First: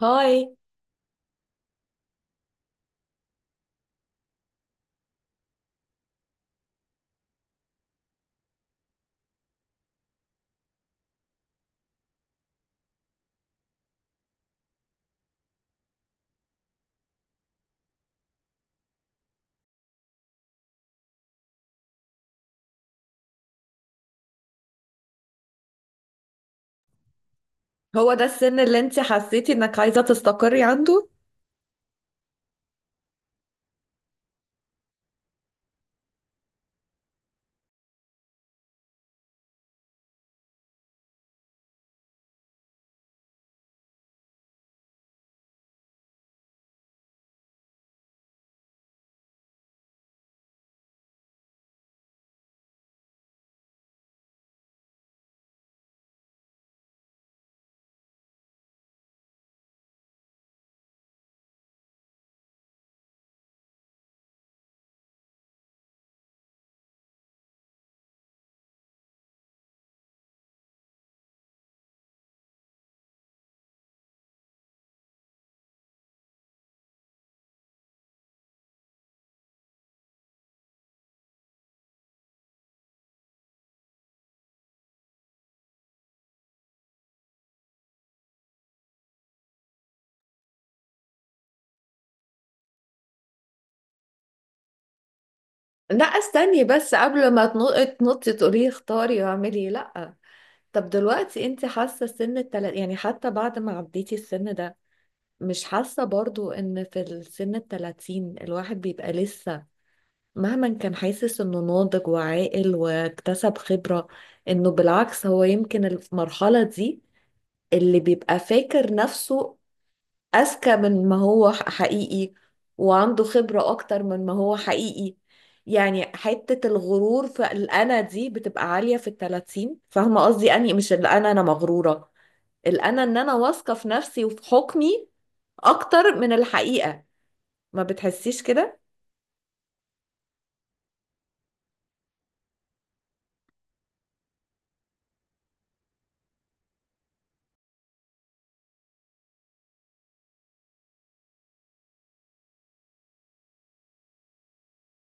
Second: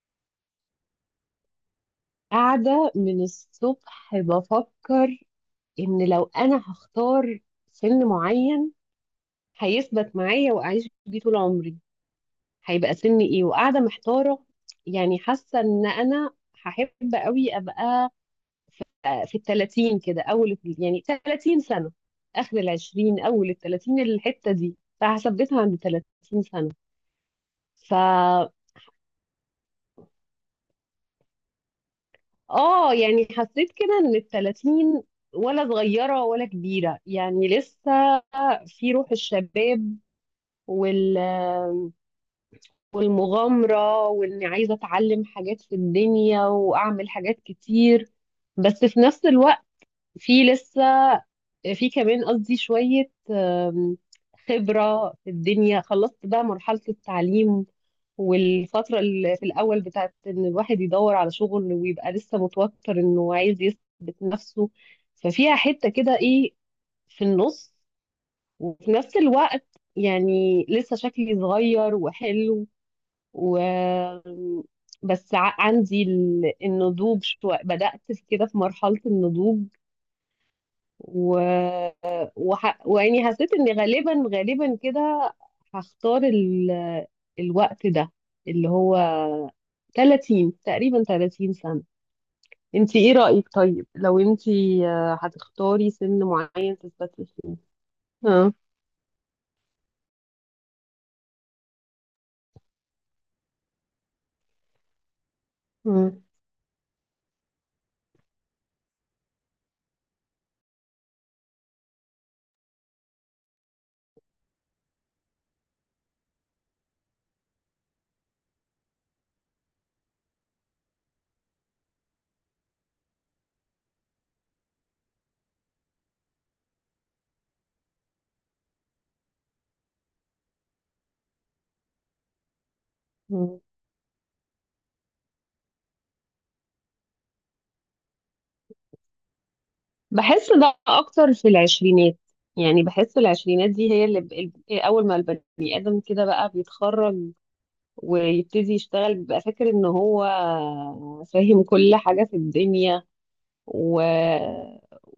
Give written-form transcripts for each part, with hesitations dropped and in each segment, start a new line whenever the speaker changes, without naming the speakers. هاي.
قاعدة من الصبح بفكر إن لو أنا هختار سن معين هيثبت معايا وأعيش بيه طول عمري، هيبقى سن إيه؟ وقاعدة محتارة، يعني حاسة إن أنا هحب قوي أبقى، في التلاتين كده، أول يعني 30 سنة، آخر العشرين أول التلاتين الحتة دي، فهثبتها عند تلاتين
هو ده
سنة
السن اللي انت حسيتي انك عايزة تستقري عنده؟
اه، يعني حسيت كده ان التلاتين ولا صغيرة ولا كبيرة، يعني لسه في روح الشباب وال والمغامرة، واني عايزة اتعلم حاجات في الدنيا واعمل حاجات كتير. بس في نفس الوقت، في لسه، في كمان قصدي شوية خبرة في الدنيا، خلصت بقى مرحلة التعليم والفترة اللي في الأول بتاعت إن الواحد يدور على شغل ويبقى لسه متوتر إنه عايز يثبت نفسه، ففيها حتة كده إيه، في النص. وفي نفس الوقت يعني لسه شكلي صغير وحلو، و بس عندي النضوج شوية، بدأت في كده في مرحلة النضوج. و... ويعني حسيت ان غالبا كده هختار الوقت ده، اللي هو 30 تقريبا، 30 سنة. انت ايه رأيك طيب، لو انت هتختاري
لا،
سن
استني
معين
بس
تثبتي
قبل ما
فيه؟
تنطي
اه.
تقولي اختاري واعملي لا. طب دلوقتي انت حاسة سن التلات، يعني حتى بعد ما عديتي السن ده مش حاسة
مم.
برضو ان في السن التلاتين الواحد بيبقى لسه مهما كان حاسس انه ناضج وعاقل واكتسب خبرة، انه بالعكس هو يمكن المرحلة دي اللي بيبقى فاكر نفسه أذكى من ما هو حقيقي وعنده خبرة أكتر من ما هو حقيقي. يعني حتة الغرور في الأنا دي بتبقى عالية في التلاتين، فاهمة قصدي؟ أني مش الأنا أنا مغرورة، الأنا إن أنا
مم.
واثقة في نفسي وفي حكمي أكتر من الحقيقة. ما بتحسيش كده؟
بحس ده اكتر في العشرينات، يعني بحس العشرينات دي هي اللي اول ما البني ادم كده بقى بيتخرج ويبتدي يشتغل، بيبقى فاكر ان هو فاهم كل حاجة في الدنيا. و...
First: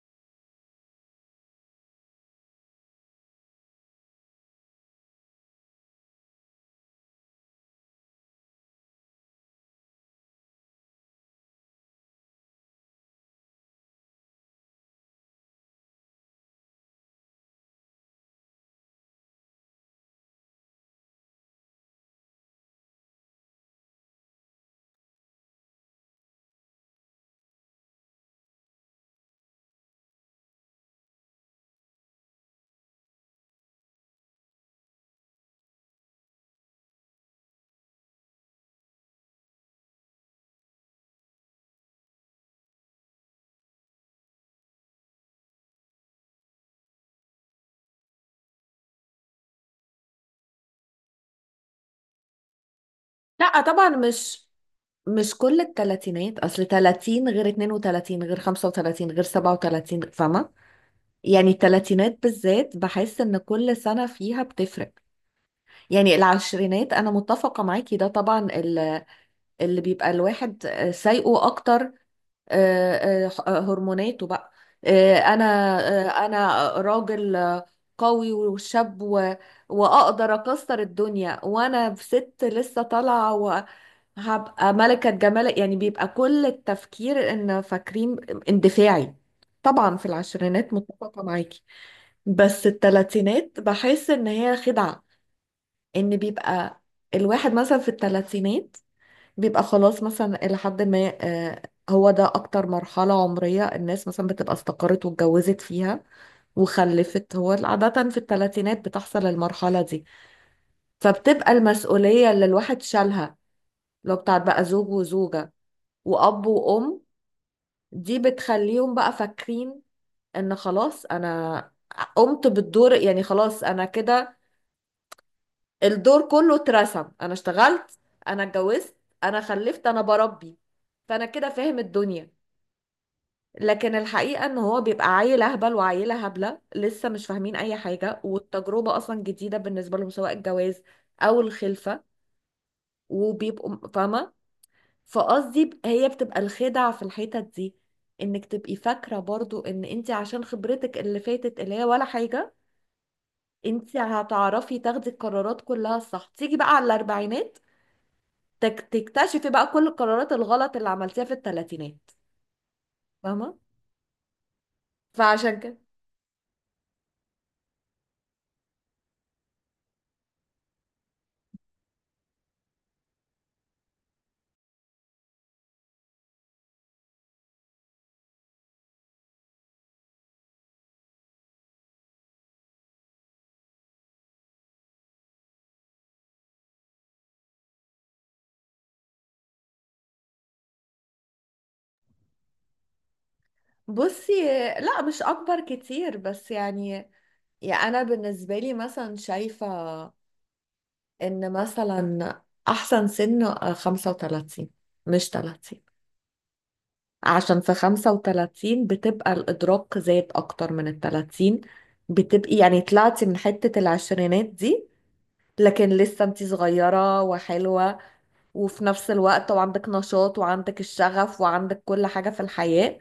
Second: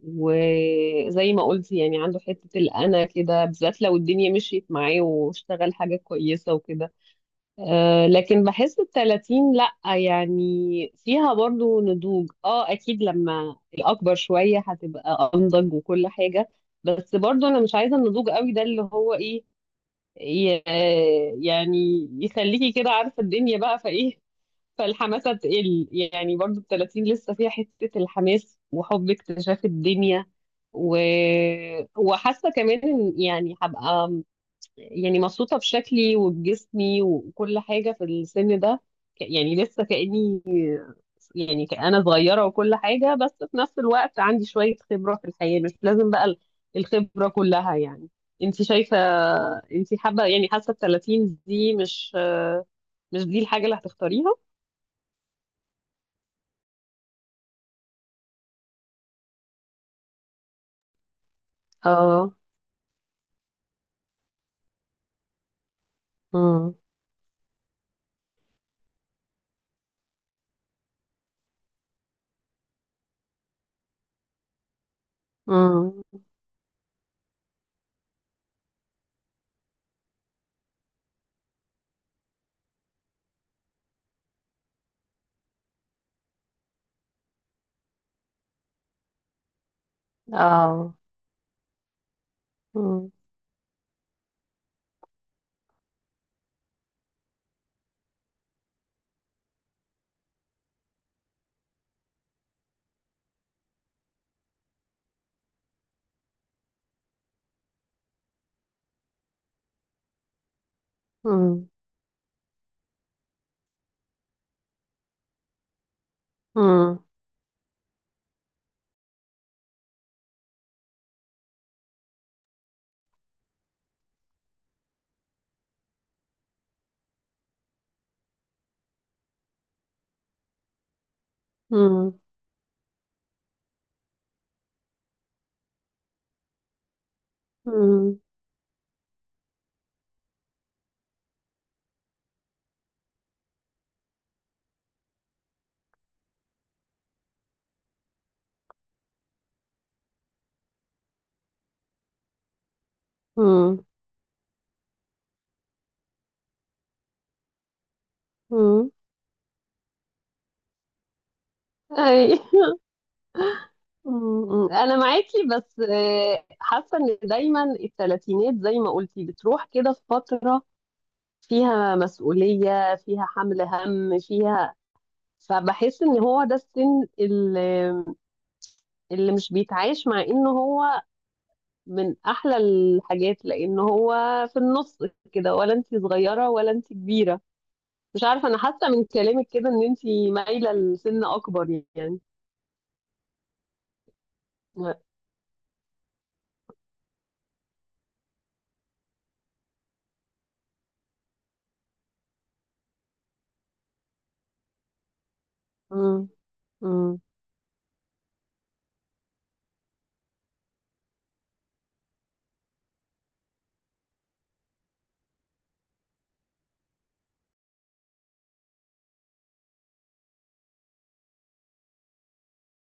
وزي ما قلت، يعني عنده حتة الأنا كده، بالذات لو الدنيا مشيت معاه واشتغل حاجة كويسة وكده. أه، لكن بحس التلاتين لأ، يعني فيها برضو نضوج. اه، أكيد لما الأكبر شوية هتبقى أنضج وكل حاجة، بس برضو أنا مش عايزة النضوج قوي ده، اللي هو إيه، ي- يعني يخليكي كده عارفة الدنيا بقى فايه، فالحماسة تقل. يعني برضو التلاتين لسه فيها حتة الحماس وحب اكتشاف الدنيا. و... وحاسة كمان إن يعني هبقى، يعني مبسوطة بشكلي وبجسمي وكل حاجة في السن ده. يعني لسه كأني، يعني انا صغيره وكل حاجه، بس في نفس الوقت عندي شويه خبره في الحياه، مش لازم بقى الخبره كلها يعني. انت شايفه، انت حابه يعني، حاسه ال 30 دي مش دي
لا
الحاجه اللي
طبعا،
هتختاريها؟
مش كل التلاتينات، أصل تلاتين غير اتنين وتلاتين غير خمسة وتلاتين غير سبعة وتلاتين، فاهمة؟ يعني التلاتينات
اه.
بالذات بحس إن كل سنة فيها بتفرق. يعني
امم.
العشرينات انا متفقه معاكي، ده طبعا اللي بيبقى الواحد سايقه اكتر. هرموناته بقى. آه، انا
امم.
انا راجل، قوي وشاب واقدر اكسر الدنيا وانا في ست لسه طالعه وهبقى ملكه جمال. يعني بيبقى كل التفكير ان فاكرين اندفاعي. طبعا في العشرينات
اه.
متفقه معاكي، بس
امم.
التلاتينات بحس ان هي خدعه. ان بيبقى الواحد مثلا في الثلاثينات بيبقى خلاص مثلا الى حد ما، آه، هو ده اكتر مرحلة عمرية الناس مثلا بتبقى استقرت واتجوزت فيها وخلفت. هو عادة في الثلاثينات بتحصل المرحلة دي، فبتبقى
امم.
المسؤولية اللي الواحد شالها لو بتاعت بقى زوج وزوجة وأب وأم،
امم.
دي بتخليهم بقى فاكرين إن خلاص أنا قمت بالدور. يعني خلاص أنا كده الدور كله اترسم، انا اشتغلت، انا اتجوزت، انا خلفت، انا بربي، فانا كده فاهم
امم.
الدنيا. لكن الحقيقة ان هو بيبقى عيل اهبل وعيلة هبلة لسه مش فاهمين اي
امم.
حاجة والتجربة اصلا جديدة بالنسبة لهم، سواء الجواز او الخلفة. وبيبقوا فاهمة؟ فقصدي هي بتبقى الخدع في الحتت دي، انك تبقي فاكرة برضو ان انت عشان خبرتك اللي فاتت اللي هي ولا حاجة
امم.
انت هتعرفي تاخدي القرارات كلها الصح. تيجي بقى على الاربعينات
امم.
تكتشفي بقى كل القرارات الغلط اللي عملتيها في الثلاثينات،
اي.
فاهمة؟
انا معاكي
فعشان كده
بس، حاسه ان دايما الثلاثينات زي ما قلتي بتروح كده في فتره فيها مسؤولية، فيها حمل هم، فيها، فبحس ان هو ده السن اللي مش بيتعايش مع انه هو من احلى الحاجات، لان هو في النص كده، ولا انت صغيرة ولا انت كبيرة. مش عارفة، انا حاسة من كلامك كده ان انت مايلة لسن اكبر يعني.
بصي، لا مش أكبر كتير بس يعني، يعني أنا بالنسبة لي مثلا شايفة إن مثلا أحسن سن 35 مش 30.
امم. امم.
عشان في 35 بتبقى الإدراك زاد أكتر من ال 30، بتبقي يعني طلعتي من حتة العشرينات دي لكن لسه انتي صغيرة وحلوة، وفي نفس الوقت وعندك نشاط وعندك الشغف وعندك كل حاجة في الحياة.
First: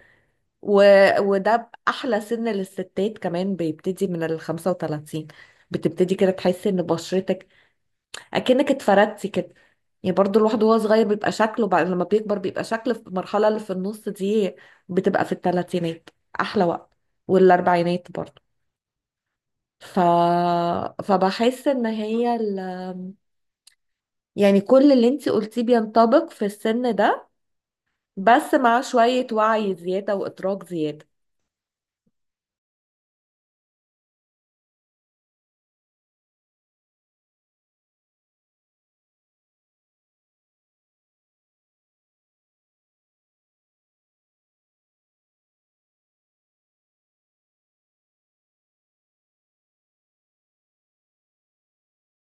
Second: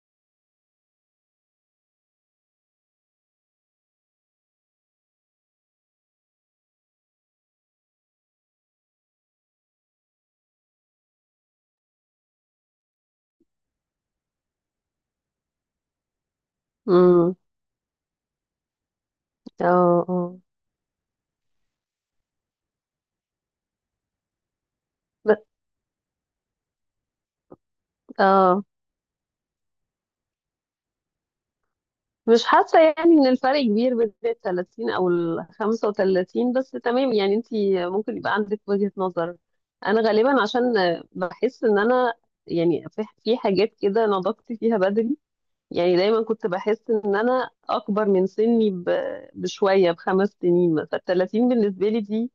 و... وده أحلى سن للستات، كمان بيبتدي من ال 35. بتبتدي كده تحسي إن بشرتك أكنك اتفردتي كده. يعني برضو الواحد وهو صغير بيبقى شكله، بعد لما بيكبر بيبقى شكله في المرحلة اللي في النص دي، بتبقى في الثلاثينات أحلى وقت،
امم.
والأربعينات برضو. ف...
اه. اه.
فبحس إن هي يعني كل اللي انتي
ب-
قلتيه بينطبق في السن ده، بس
اه.
مع شوية وعي زيادة وإدراك زيادة.
مش حاسة يعني ان الفرق كبير بين ال 30 او ال 35، بس تمام يعني، انت ممكن يبقى عندك وجهة نظر. انا غالبا عشان بحس ان انا يعني، في حاجات كده نضجت فيها بدري. يعني دايما كنت بحس ان انا اكبر من سني بشوية، ب5 سنين مثلا. 30 بالنسبة لي دي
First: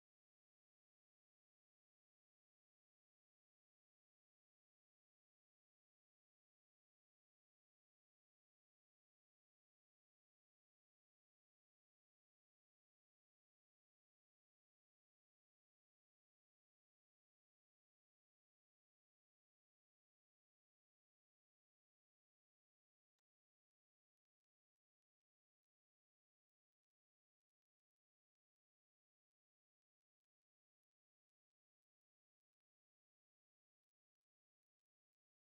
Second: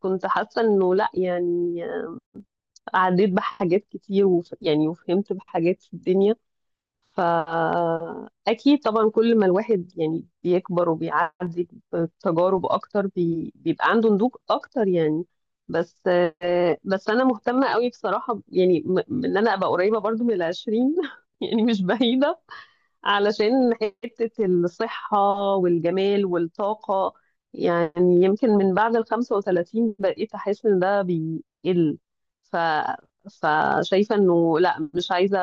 كنت حاسة انه لا، يعني عديت بحاجات كتير، يعني وفهمت بحاجات في الدنيا. فأكيد طبعا كل ما الواحد يعني بيكبر وبيعدي بتجارب أكتر، بيبقى عنده نضوج أكتر يعني. بس بس أنا مهتمة قوي بصراحة يعني، إن أنا أبقى قريبة برضو من العشرين. يعني مش بعيدة، علشان حتة الصحة والجمال والطاقة. يعني يمكن من بعد ال 35 بقيت أحس إن ده بيقل، ف... فشايفة إنه لأ، مش عايزة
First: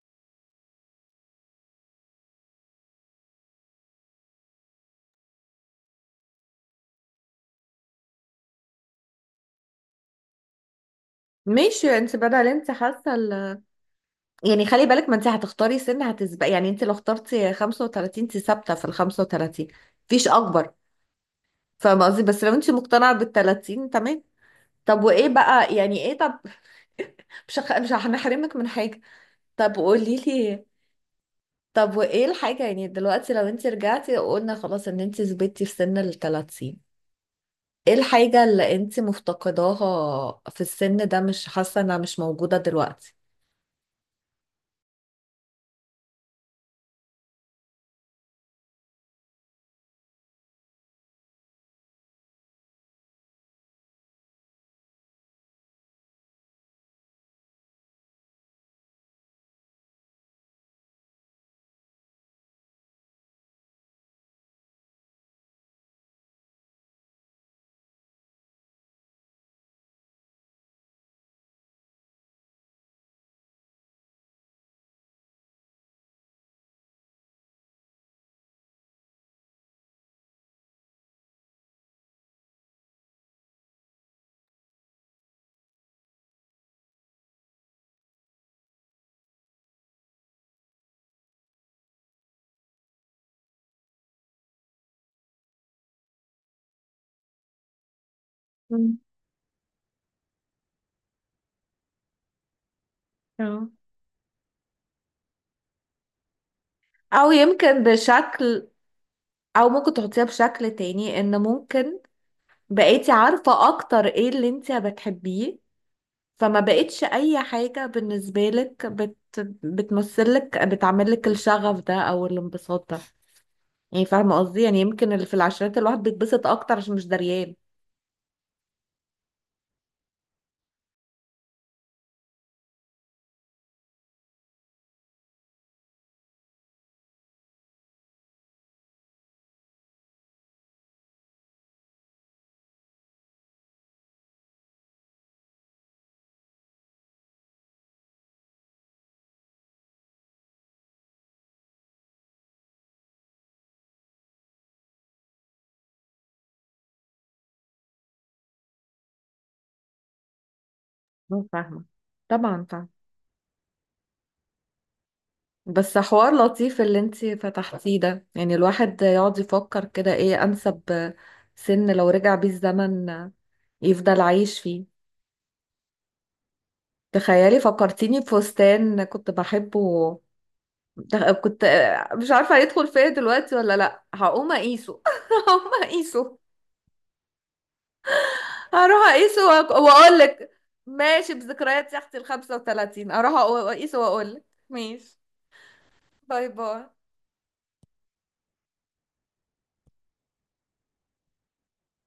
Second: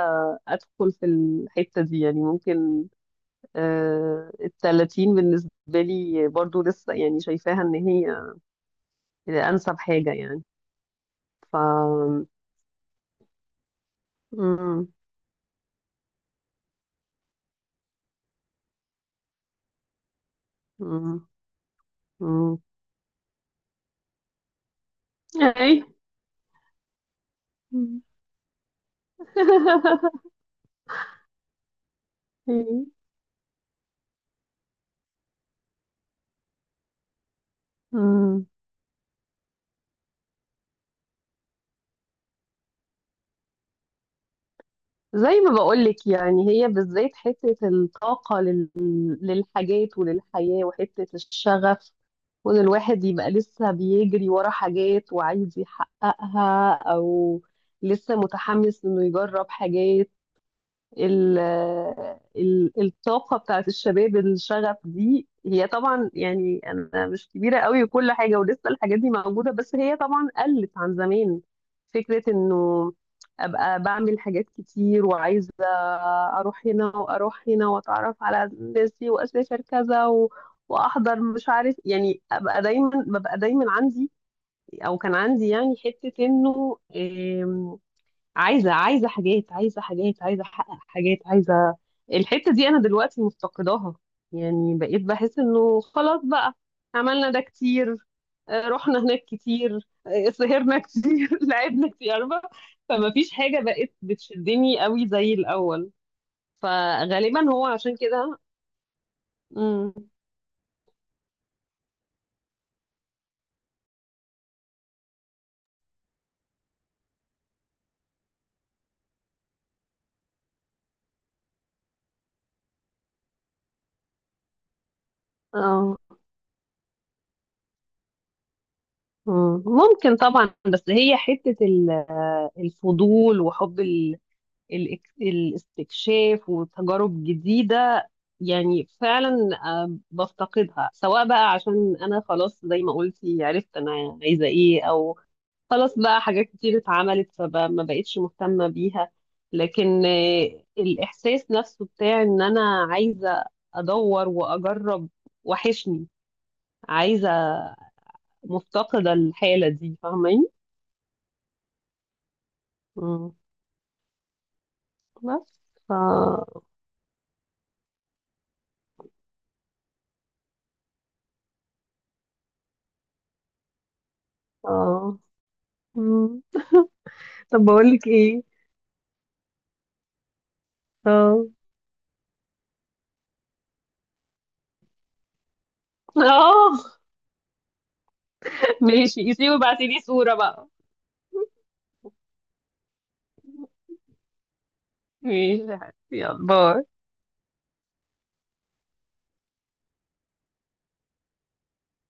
أدخل في الحتة دي. يعني ممكن ال 30 بالنسبة لي برضو لسه يعني شايفاها إن هي أنسب حاجة يعني. ف
ماشي انت، بدل انت حاسه يعني خلي
مم.
بالك، ما انت هتختاري سن هتسبق. يعني انت لو اخترتي 35 انت ثابته في ال 35، مفيش اكبر،
مم.
فاهمه قصدي؟ بس لو
مم.
انت مقتنعه بال 30 تمام. طب وايه بقى،
أي.
يعني ايه طب؟ مش هنحرمك من حاجه. طب قولي لي، طب وايه الحاجه يعني دلوقتي لو انت رجعتي وقلنا خلاص ان انت ثبتي في سن ال 30، ايه الحاجة
مم.
اللي انت مفتقداها في السن ده مش حاسة انها مش موجودة دلوقتي؟
زي ما بقولك، يعني هي بالذات حتة الطاقة للحاجات وللحياة، وحتة الشغف، وإن الواحد يبقى لسه بيجري ورا حاجات وعايز يحققها، أو لسه متحمس إنه يجرب حاجات. ال ال الطاقة بتاعت الشباب، الشغف دي هي طبعا، يعني أنا مش كبيرة قوي وكل حاجة، ولسه الحاجات دي موجودة، بس هي طبعا قلت عن زمان. فكرة إنه أبقى بعمل حاجات كتير، وعايزة أروح هنا وأروح هنا وأتعرف على الناس دي وأسافر كذا، وأحضر مش عارف، يعني أبقى دايما، ببقى دايما عندي أو كان عندي يعني حتة إنه عايزه، عايزه حاجات، عايزه حاجات، عايزه احقق حاجات، عايزه. الحته دي انا دلوقتي مفتقداها، يعني بقيت بحس انه خلاص بقى، عملنا ده كتير،
مم.
رحنا هناك كتير، سهرنا كتير، لعبنا كتير، عارفة؟ فما فيش حاجه
اه،
بقت بتشدني قوي زي الاول،
او
فغالبا هو
يمكن
عشان كده.
بشكل، او ممكن
مم.
تحطيها بشكل تاني، ان ممكن بقيتي عارفة اكتر ايه اللي انت بتحبيه، فما بقتش اي حاجة بالنسبة لك بتمثلك بتعملك الشغف ده او الانبساط ده. يعني فاهمة قصدي؟ يعني يمكن اللي في العشرات
اه.
الواحد بيتبسط اكتر عشان مش دريان.
مم. ممكن طبعا، بس هي حته الفضول، وحب الاستكشاف وتجارب جديدة. يعني فعلا بفتقدها، سواء بقى عشان أنا خلاص زي ما قلتي عرفت أنا عايزة إيه، أو خلاص بقى حاجات كتير اتعملت فما بقتش مهتمة بيها. لكن الإحساس نفسه بتاع إن أنا عايزة أدور وأجرب، وحشني، عايزة، مفتقدة الحالة دي، فاهماني؟
مو فاهمة، طبعا فاهمة.
مم. بس
بس حوار لطيف اللي انتي فتحتيه ده، يعني الواحد يقعد يفكر كده ايه انسب سن لو رجع بيه الزمن يفضل عايش فيه.
آه. مم.
تخيلي
طب بقول لك
فكرتيني
ايه.
بفستان كنت بحبه.
اه.
كنت مش عارفة هيدخل فيا دلوقتي ولا لا. هقوم اقيسه، هقوم اقيسه،
اه.
هروح
ماشي،
اقيسه
سيبي ابعتيلي صورة
واقولك
بقى.
ماشي. بذكريات يا اختي ال 35، هروح اقيسه واقولك ماشي.
ماشي يا حبيبتي،
باي
يلا
باي.
باي.